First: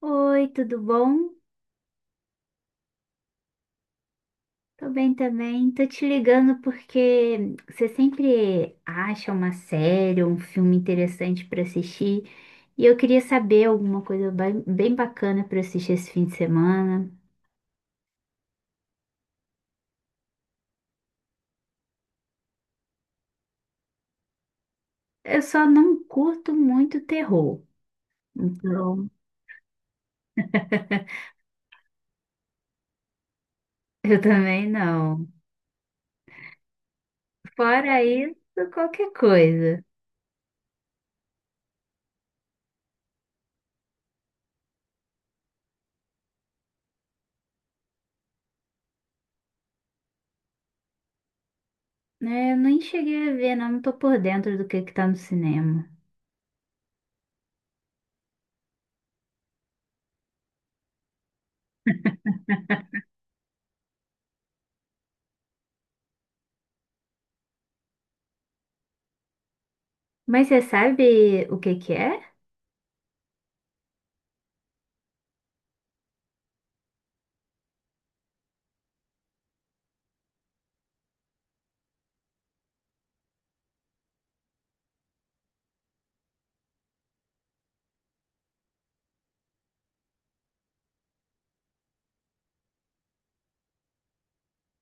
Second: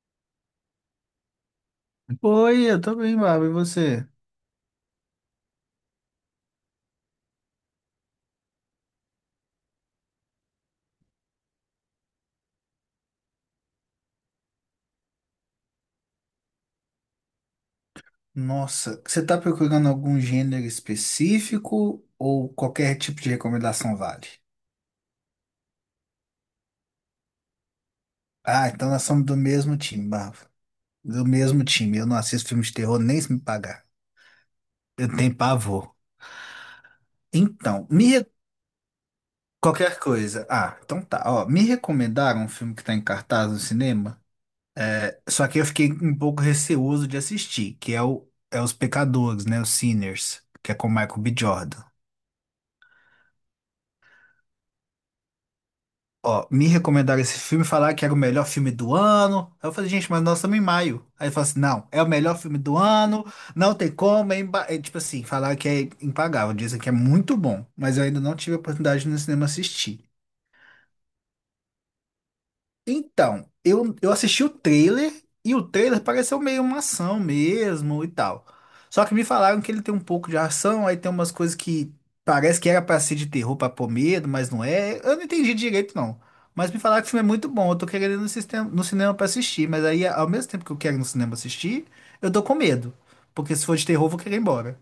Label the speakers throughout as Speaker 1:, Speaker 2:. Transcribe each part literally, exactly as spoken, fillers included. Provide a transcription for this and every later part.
Speaker 1: Oi, tudo bom?
Speaker 2: Oi, eu tô bem, Bárbara. E você?
Speaker 1: Tô bem também. Tô te ligando porque você sempre acha uma série ou um filme interessante pra assistir e eu queria saber alguma coisa bem, bem bacana pra assistir esse fim de semana.
Speaker 2: Nossa, você tá procurando algum gênero específico ou qualquer tipo de recomendação vale?
Speaker 1: Eu só não curto muito terror,
Speaker 2: Ah, então nós
Speaker 1: então
Speaker 2: somos do mesmo time, Bárbara. Do mesmo time. Eu não assisto filme de terror nem se me pagar.
Speaker 1: eu também
Speaker 2: Eu
Speaker 1: não.
Speaker 2: tenho pavor. Então,
Speaker 1: Fora
Speaker 2: me... re-
Speaker 1: isso, qualquer coisa.
Speaker 2: qualquer coisa. Ah, então tá. Ó, me recomendaram um filme que tá em cartaz no cinema, só que eu fiquei um pouco receoso de assistir, que é o é Os Pecadores, né? Os Sinners, que é com o Michael B. Jordan.
Speaker 1: É, eu nem cheguei a ver, não, não tô por dentro do que que tá no cinema.
Speaker 2: Ó, me recomendaram esse filme, falaram que era o melhor filme do ano. Aí eu falei, gente, mas nós estamos em maio. Aí ele falou assim, não, é o melhor filme do ano, não tem como, é, imba- é, tipo assim, falaram que é impagável, dizem que é muito bom, mas eu ainda não tive a oportunidade de ir no cinema assistir.
Speaker 1: Mas você sabe o que que é?
Speaker 2: Então, eu, eu assisti o trailer e o trailer pareceu meio uma ação mesmo e tal. Só que me falaram que ele tem um pouco de ação, aí tem umas coisas que parece que era pra ser de terror pra pôr medo, mas não é. Eu não entendi direito, não. Mas me falaram que o filme é muito bom, eu tô querendo ir no, sistema, no cinema pra assistir, mas aí ao mesmo tempo que eu quero ir no cinema assistir, eu tô com medo. Porque se for de terror, eu vou querer ir embora.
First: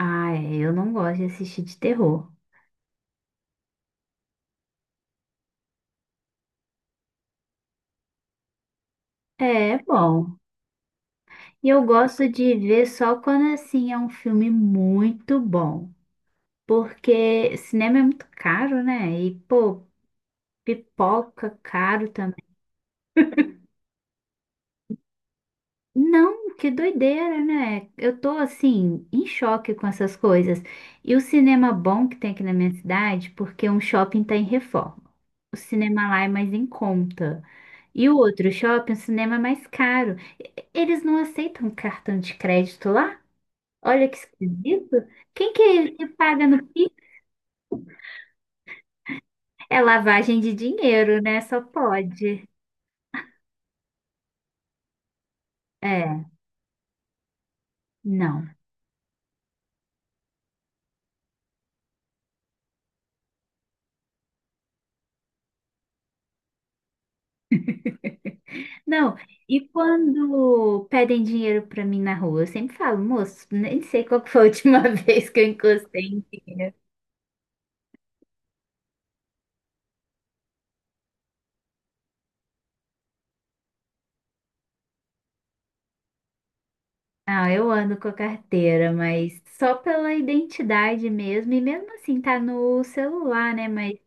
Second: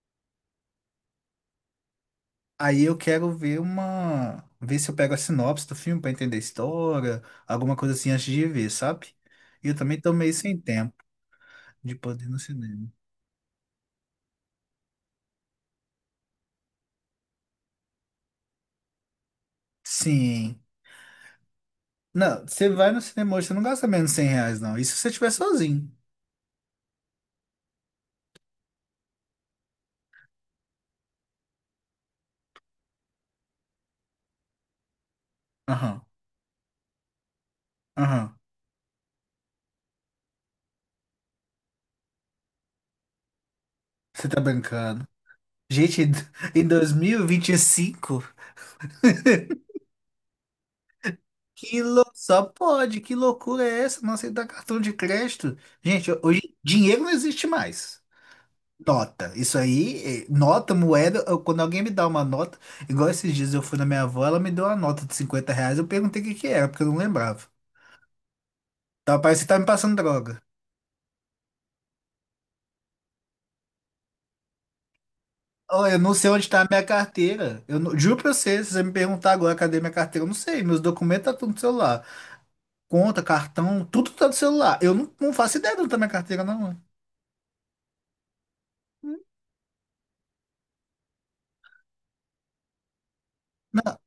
Speaker 1: Ah, é, eu não gosto de assistir de terror.
Speaker 2: Aí eu quero ver uma. Ver se eu pego a sinopse do filme pra entender a história, alguma coisa assim antes de ver, sabe? E
Speaker 1: É,
Speaker 2: eu
Speaker 1: é
Speaker 2: também tô meio
Speaker 1: bom.
Speaker 2: sem tempo
Speaker 1: E eu
Speaker 2: de poder
Speaker 1: gosto
Speaker 2: ir no
Speaker 1: de ver
Speaker 2: cinema.
Speaker 1: só quando assim é um filme muito bom. Porque cinema é muito caro, né? E, pô,
Speaker 2: Sim.
Speaker 1: pipoca caro também.
Speaker 2: Não, você vai no cinema hoje, você não gasta menos de cem reais, não. Isso se você estiver sozinho.
Speaker 1: Não, que doideira, né? Eu tô assim, em choque com essas coisas. E o cinema bom que tem aqui na minha cidade, porque um shopping tá em reforma. O
Speaker 2: Aham,
Speaker 1: cinema lá é mais em conta. E o
Speaker 2: aham.
Speaker 1: outro shopping, o cinema é mais caro. Eles não aceitam cartão de crédito lá? Olha que
Speaker 2: Você tá
Speaker 1: esquisito.
Speaker 2: brincando.
Speaker 1: Quem que,
Speaker 2: Gente,
Speaker 1: que
Speaker 2: em
Speaker 1: paga no
Speaker 2: em
Speaker 1: Pix?
Speaker 2: dois mil e e vinte e cinco,
Speaker 1: É lavagem de dinheiro, né? Só
Speaker 2: que lou... só
Speaker 1: pode.
Speaker 2: pode. Que loucura é essa? Não aceitar cartão de crédito. Gente,
Speaker 1: É,
Speaker 2: hoje dinheiro não existe mais.
Speaker 1: não.
Speaker 2: Nota. Isso aí, eh, nota, moeda. eu- Quando alguém me dá uma nota, igual esses dias eu fui na minha avó, ela me deu uma nota de cinquenta reais. Eu perguntei o que que era, porque eu não lembrava.
Speaker 1: Não,
Speaker 2: Tá, parece que tá
Speaker 1: e
Speaker 2: me passando droga.
Speaker 1: quando pedem dinheiro pra mim na rua, eu sempre falo, moço, nem sei qual que foi a última vez que eu
Speaker 2: Ó, eu
Speaker 1: encostei
Speaker 2: não
Speaker 1: em
Speaker 2: sei onde tá a
Speaker 1: dinheiro.
Speaker 2: minha carteira. Eu não- juro pra você, se você me perguntar agora cadê minha carteira, eu não sei. Meus documentos tá tudo no celular. Conta, cartão, tudo tá no celular. Eu não, não faço ideia de onde tá minha carteira, não.
Speaker 1: Ah, eu ando com a carteira, mas só pela identidade mesmo. E mesmo assim, tá no celular, né? Mas.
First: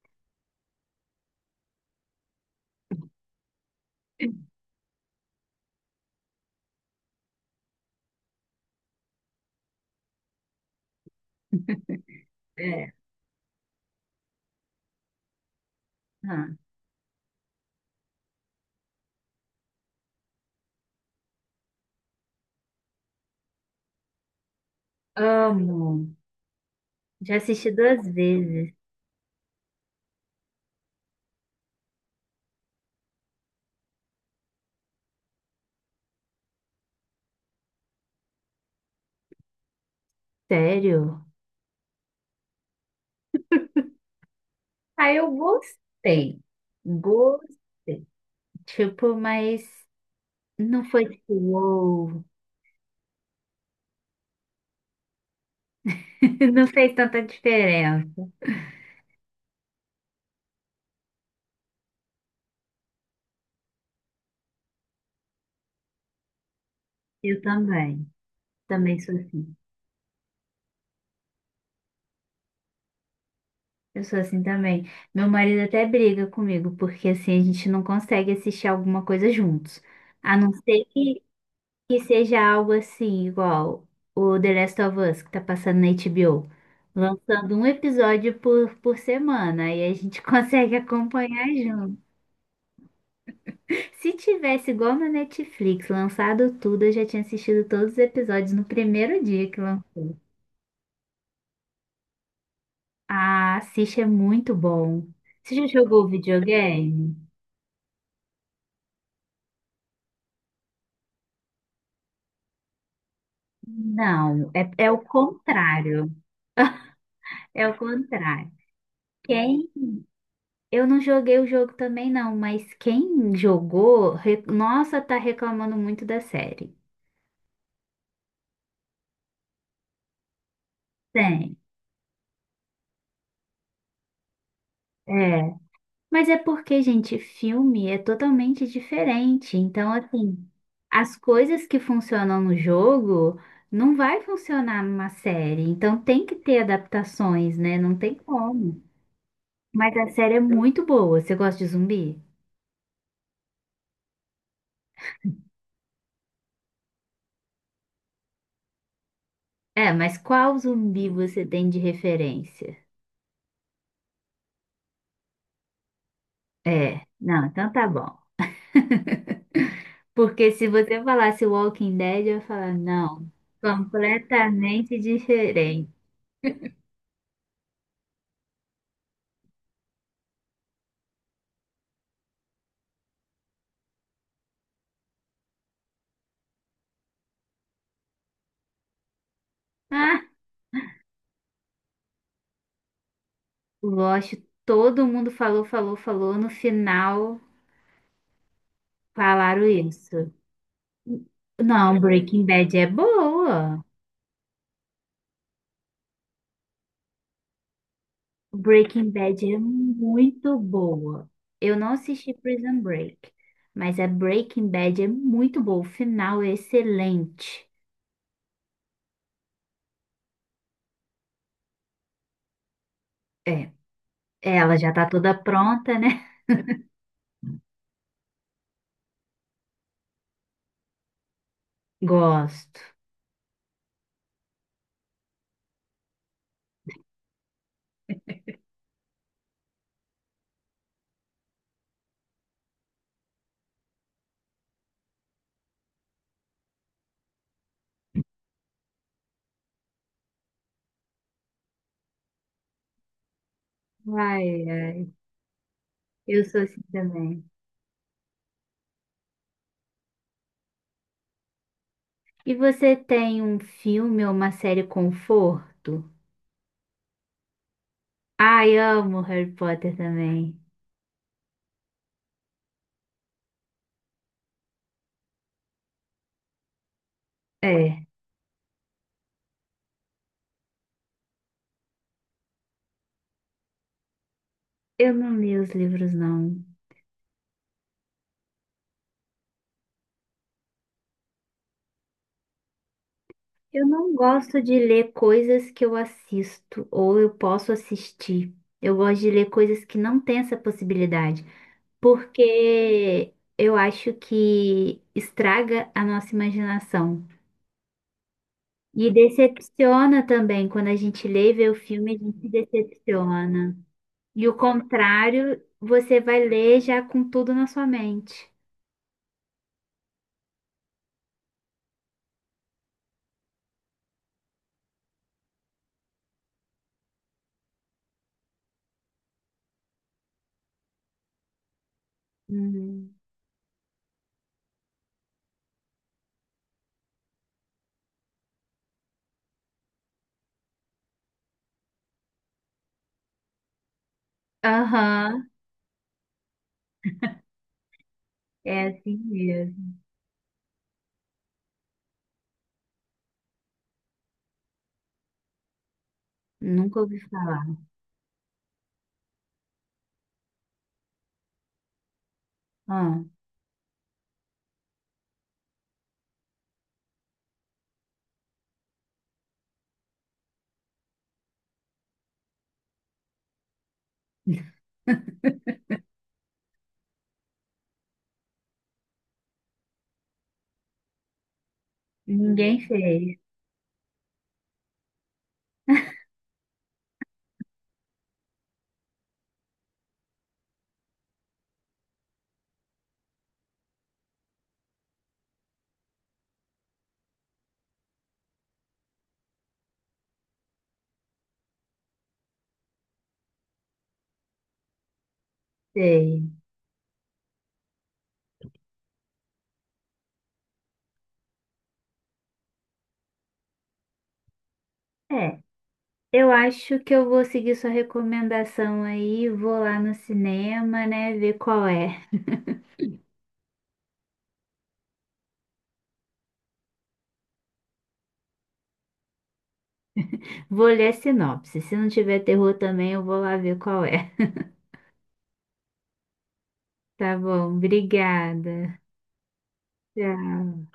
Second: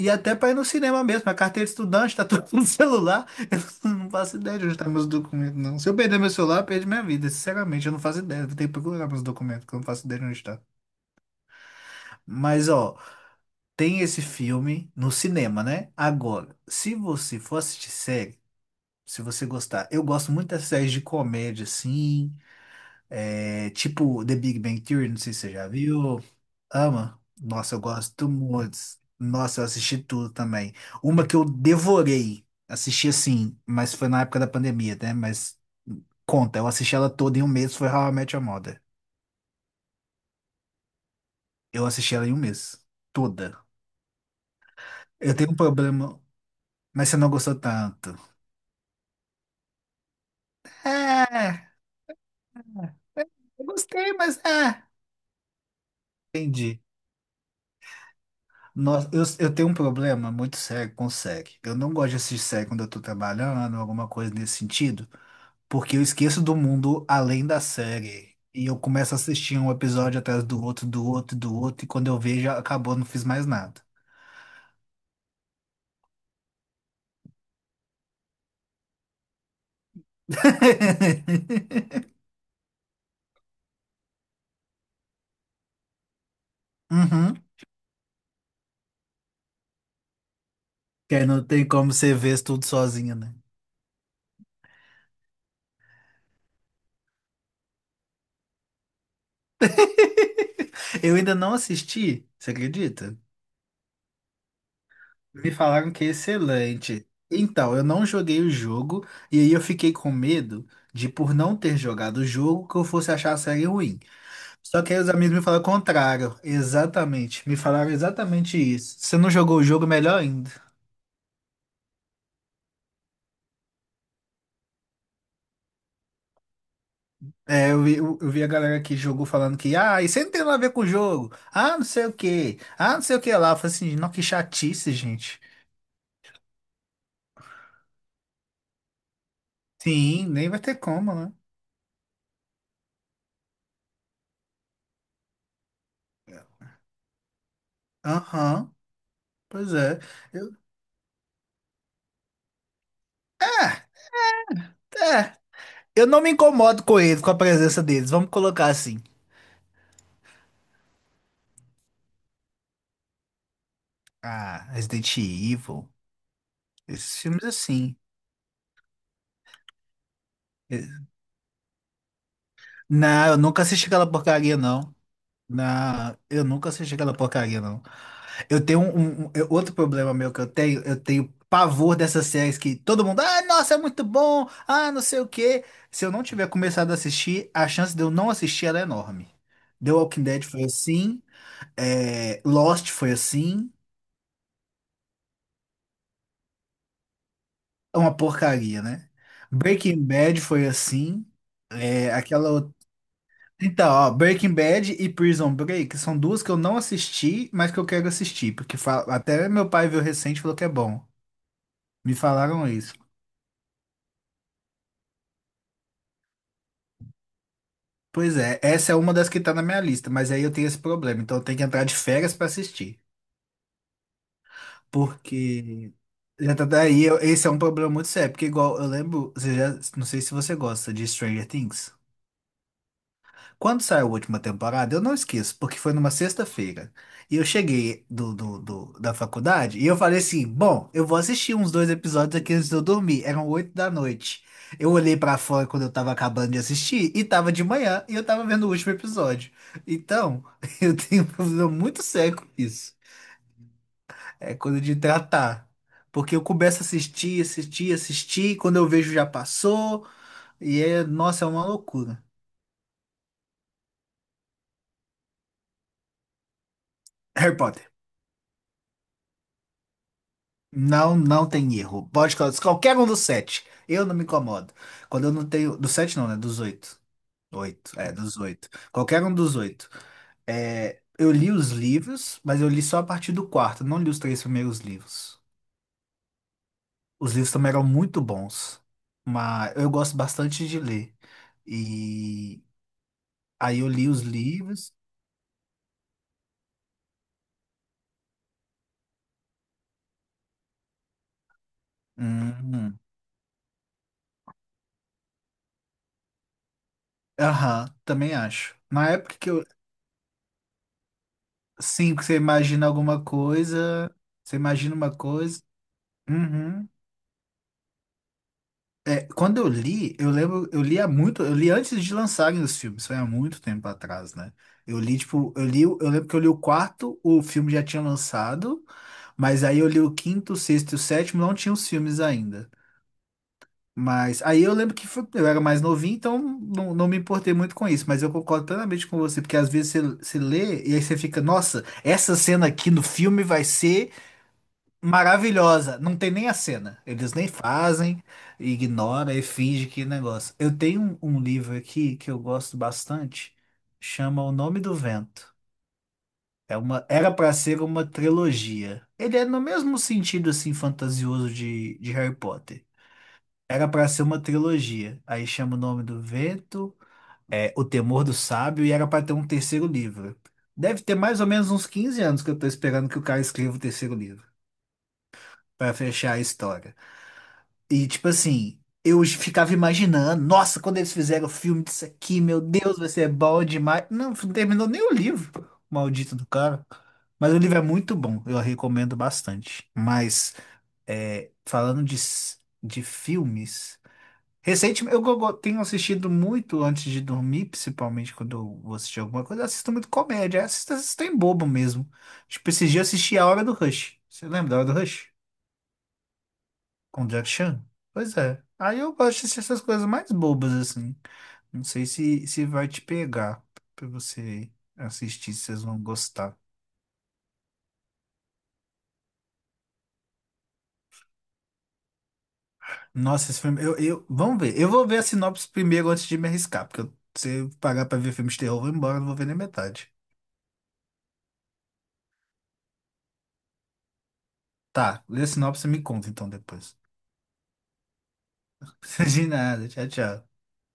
Speaker 2: E até para ir no cinema mesmo, a carteira de estudante tá tudo no celular. Eu não faço ideia de onde estão meus documentos, não. Se eu perder meu celular, eu perdi minha vida. Sinceramente, eu não faço ideia. Eu vou ter que procurar meus documentos, que eu não faço ideia de onde está. Mas,
Speaker 1: É,
Speaker 2: ó, tem esse filme no cinema, né?
Speaker 1: ah,
Speaker 2: Agora, se você for assistir série, se você gostar, eu gosto muito das séries de comédia, assim, é, tipo The Big Bang Theory, não sei se você já
Speaker 1: amo.
Speaker 2: viu. Ama?
Speaker 1: Já assisti
Speaker 2: Nossa, eu
Speaker 1: duas
Speaker 2: gosto
Speaker 1: vezes.
Speaker 2: muito. Nossa, eu assisti tudo também. Uma que eu devorei, assisti assim, mas foi na época da pandemia, né? Mas conta, eu assisti ela toda em um mês, foi How I Met Your Mother.
Speaker 1: Sério?
Speaker 2: Eu assisti ela em um mês, toda.
Speaker 1: Aí eu
Speaker 2: Eu tenho um problema,
Speaker 1: gostei.
Speaker 2: mas você não gostou
Speaker 1: Gostei.
Speaker 2: tanto.
Speaker 1: Tipo, mas não foi tipo,
Speaker 2: É,
Speaker 1: uou.
Speaker 2: eu gostei, mas é.
Speaker 1: Não
Speaker 2: Entendi.
Speaker 1: fez tanta diferença.
Speaker 2: Nossa, eu, eu tenho um problema muito sério com série. Eu não gosto de assistir série quando eu tô trabalhando, alguma coisa nesse sentido. Porque eu esqueço do mundo
Speaker 1: Eu
Speaker 2: além da
Speaker 1: também.
Speaker 2: série. E eu
Speaker 1: Também
Speaker 2: começo a
Speaker 1: sou assim.
Speaker 2: assistir um episódio atrás do outro, do outro, do outro, e quando eu vejo, acabou, não fiz mais nada.
Speaker 1: Eu sou assim também. Meu marido até briga comigo, porque assim a gente não consegue assistir alguma coisa juntos. A não ser que, que seja algo assim, igual o The Last of Us, que tá passando na H B O.
Speaker 2: Uhum.
Speaker 1: Lançando um episódio por, por semana. E a gente consegue
Speaker 2: Que aí não
Speaker 1: acompanhar.
Speaker 2: tem como você ver isso tudo sozinho, né?
Speaker 1: Se tivesse igual na Netflix, lançado tudo, eu já tinha assistido todos os episódios no primeiro dia que lançou.
Speaker 2: Eu ainda não assisti, você acredita?
Speaker 1: Ah, assiste, é muito bom.
Speaker 2: Me
Speaker 1: Você já
Speaker 2: falaram que
Speaker 1: jogou
Speaker 2: é excelente.
Speaker 1: videogame?
Speaker 2: Então, eu não joguei o jogo, e aí eu fiquei com medo de, por não ter jogado o jogo, que eu fosse achar a série ruim.
Speaker 1: Não, é,
Speaker 2: Só
Speaker 1: é
Speaker 2: que
Speaker 1: o
Speaker 2: aí os amigos me falaram o
Speaker 1: contrário.
Speaker 2: contrário. Exatamente. Me
Speaker 1: É o
Speaker 2: falaram
Speaker 1: contrário.
Speaker 2: exatamente isso. Você não jogou o
Speaker 1: Quem?
Speaker 2: jogo, melhor ainda.
Speaker 1: Eu não joguei o jogo também, não, mas quem jogou, re- nossa, tá reclamando muito da série.
Speaker 2: É, eu vi, eu, eu vi a galera que jogou falando que, ah, isso aí não tem nada a ver com o jogo.
Speaker 1: Tem.
Speaker 2: Ah, não sei o quê. Ah, não sei o que lá. Eu falei assim, não, que chatice, gente.
Speaker 1: É. Mas é porque, gente, filme é totalmente diferente. Então,
Speaker 2: Sim,
Speaker 1: assim,
Speaker 2: nem vai ter como,
Speaker 1: as
Speaker 2: né?
Speaker 1: coisas que funcionam no jogo não vai funcionar numa série. Então, tem que ter adaptações, né? Não tem
Speaker 2: Aham,
Speaker 1: como.
Speaker 2: pois
Speaker 1: Mas
Speaker 2: é.
Speaker 1: a série é
Speaker 2: Eu,
Speaker 1: muito boa. Você gosta de zumbi?
Speaker 2: é, é. Eu não me incomodo com eles, com a presença deles. Vamos colocar assim.
Speaker 1: É, mas qual zumbi você tem de referência?
Speaker 2: Ah, Resident Evil.
Speaker 1: É,
Speaker 2: Esses filmes
Speaker 1: não, então tá
Speaker 2: assim.
Speaker 1: bom. Porque se você falasse Walking Dead, eu ia falar,
Speaker 2: Não,
Speaker 1: não,
Speaker 2: eu nunca assisti aquela porcaria, não.
Speaker 1: completamente diferente.
Speaker 2: Na, eu nunca assisti aquela porcaria, não. Eu tenho um, um- um, eu- outro problema meu que eu tenho, eu tenho, pavor dessas séries que todo mundo, ah, nossa, é muito bom, ah, não sei o quê. Se eu não tiver começado a assistir, a chance de eu não assistir ela é enorme. The Walking Dead foi assim, é, Lost foi assim,
Speaker 1: O Lost, todo mundo falou, falou, falou. No final,
Speaker 2: é uma porcaria, né?
Speaker 1: falaram
Speaker 2: Breaking
Speaker 1: isso.
Speaker 2: Bad foi assim,
Speaker 1: Não,
Speaker 2: é,
Speaker 1: Breaking
Speaker 2: aquela outra.
Speaker 1: Bad é boa.
Speaker 2: Então, ó, Breaking Bad e Prison Break são duas que eu não assisti, mas que eu quero assistir, porque fa-
Speaker 1: Breaking Bad
Speaker 2: até
Speaker 1: é
Speaker 2: meu pai viu recente e falou
Speaker 1: muito
Speaker 2: que é bom.
Speaker 1: boa. Eu não
Speaker 2: Me
Speaker 1: assisti
Speaker 2: falaram
Speaker 1: Prison
Speaker 2: isso.
Speaker 1: Break, mas a Breaking Bad é muito boa. O final é excelente.
Speaker 2: Pois é, essa é uma das que tá na minha lista, mas aí eu tenho esse problema, então eu tenho que entrar de férias pra assistir.
Speaker 1: É, ela já tá toda
Speaker 2: Porque
Speaker 1: pronta, né?
Speaker 2: já tá daí, eu- esse é um problema muito sério, porque igual eu lembro, você já, não sei se você gosta de Stranger Things.
Speaker 1: Gosto.
Speaker 2: Quando saiu a última temporada, eu não esqueço, porque foi numa sexta-feira. E eu cheguei do, do, do- da faculdade e eu falei assim: bom, eu vou assistir uns dois episódios aqui antes de eu dormir. Eram oito da noite. Eu olhei pra fora quando eu tava acabando de assistir e tava de manhã e eu tava vendo o último episódio. Então, eu tenho um problema muito sério com isso.
Speaker 1: Ai,
Speaker 2: É coisa de
Speaker 1: ai,
Speaker 2: tratar. Porque eu
Speaker 1: eu sou
Speaker 2: começo
Speaker 1: assim
Speaker 2: a assistir,
Speaker 1: também.
Speaker 2: assistir, assistir, quando eu vejo já passou. E é, nossa, é uma loucura.
Speaker 1: E você tem um filme ou uma série conforto?
Speaker 2: Harry Potter.
Speaker 1: Ai, amo Harry Potter também.
Speaker 2: Não, não tem erro. Pode colocar qualquer um dos sete. Eu não me incomodo. Quando eu não tenho. Dos sete não, né? Dos oito. Oito.
Speaker 1: É,
Speaker 2: É, dos oito. Qualquer um dos oito. É, eu li os livros, mas eu li só a partir do quarto. Não li os três primeiros
Speaker 1: eu não
Speaker 2: livros.
Speaker 1: li os livros, não.
Speaker 2: Os livros também eram muito bons. Mas eu gosto bastante de ler. E aí
Speaker 1: Eu
Speaker 2: eu li
Speaker 1: não
Speaker 2: os
Speaker 1: gosto de
Speaker 2: livros.
Speaker 1: ler coisas que eu assisto ou eu posso assistir. Eu gosto de ler coisas que não têm essa possibilidade,
Speaker 2: Hum,
Speaker 1: porque eu acho que estraga a nossa imaginação.
Speaker 2: Aham, também acho. Na
Speaker 1: E
Speaker 2: época que eu.
Speaker 1: decepciona também, quando a gente lê e vê o filme,
Speaker 2: Sim,
Speaker 1: a
Speaker 2: que você
Speaker 1: gente se
Speaker 2: imagina alguma
Speaker 1: decepciona.
Speaker 2: coisa.
Speaker 1: E o
Speaker 2: Você imagina uma
Speaker 1: contrário,
Speaker 2: coisa.
Speaker 1: você vai ler
Speaker 2: Uhum.
Speaker 1: já com tudo na sua mente.
Speaker 2: É, quando eu li, eu lembro, eu li há muito, eu li antes de lançarem os filmes, foi há muito tempo atrás, né? Eu li, tipo, eu li, o- eu lembro que eu li o quarto, o filme já tinha lançado, mas aí eu li o quinto, o sexto e o sétimo, não tinha os filmes ainda.
Speaker 1: Uhum.
Speaker 2: Mas aí eu lembro que foi- eu era mais novinho, então não, não me importei muito com isso, mas eu concordo plenamente com você, porque às vezes você, você lê e aí você fica, nossa, essa cena aqui no filme vai ser
Speaker 1: Aham,
Speaker 2: Maravilhosa. Não tem nem a cena. Eles nem fazem,
Speaker 1: é assim
Speaker 2: ignora e finge
Speaker 1: mesmo.
Speaker 2: que negócio. Eu tenho um, um livro aqui que eu gosto bastante, chama O Nome do Vento. É
Speaker 1: Nunca
Speaker 2: uma,
Speaker 1: ouvi
Speaker 2: era para
Speaker 1: falar.
Speaker 2: ser uma trilogia. Ele é no mesmo sentido assim fantasioso de, de Harry Potter.
Speaker 1: Ah,
Speaker 2: Era para ser uma trilogia. Aí chama O Nome do Vento, é O Temor do Sábio e era para ter um terceiro livro. Deve ter mais ou menos uns quinze anos que eu tô esperando que o cara escreva o terceiro livro
Speaker 1: ninguém
Speaker 2: para fechar a história. E tipo assim, eu ficava imaginando, nossa, quando eles fizeram o filme disso aqui, meu Deus, vai ser
Speaker 1: fez,
Speaker 2: bom demais. Não, não terminou nem o livro, maldito do cara. Mas o livro é muito bom, eu recomendo bastante. Mas é, falando de, s- de filmes, recentemente eu go- go- tenho assistido muito antes de dormir, principalmente quando eu vou assistir alguma coisa, eu assisto muito comédia, eu assisto, assisto em bobo mesmo. Tipo, esses dias eu assisti A Hora do Rush. Você lembra da Hora do Rush?
Speaker 1: sei.
Speaker 2: Conjunction? Pois é. Aí eu gosto de assistir essas coisas mais bobas, assim. Não sei se, se vai te pegar pra você assistir,
Speaker 1: É,
Speaker 2: se vocês vão
Speaker 1: eu
Speaker 2: gostar.
Speaker 1: acho que eu vou seguir sua recomendação aí, vou lá no cinema, né, ver qual é.
Speaker 2: Nossa, esse filme. Eu, eu, vamos ver. Eu vou ver a sinopse primeiro antes de me arriscar, porque eu- se eu pagar pra ver filme de terror, eu vou embora, não vou ver nem metade.
Speaker 1: Vou ler a sinopse. Se não tiver terror também, eu vou lá ver qual é.
Speaker 2: Tá, lê a sinopse e me conta então depois.
Speaker 1: Tá bom, obrigada.
Speaker 2: De nada, tchau, tchau.
Speaker 1: Tchau.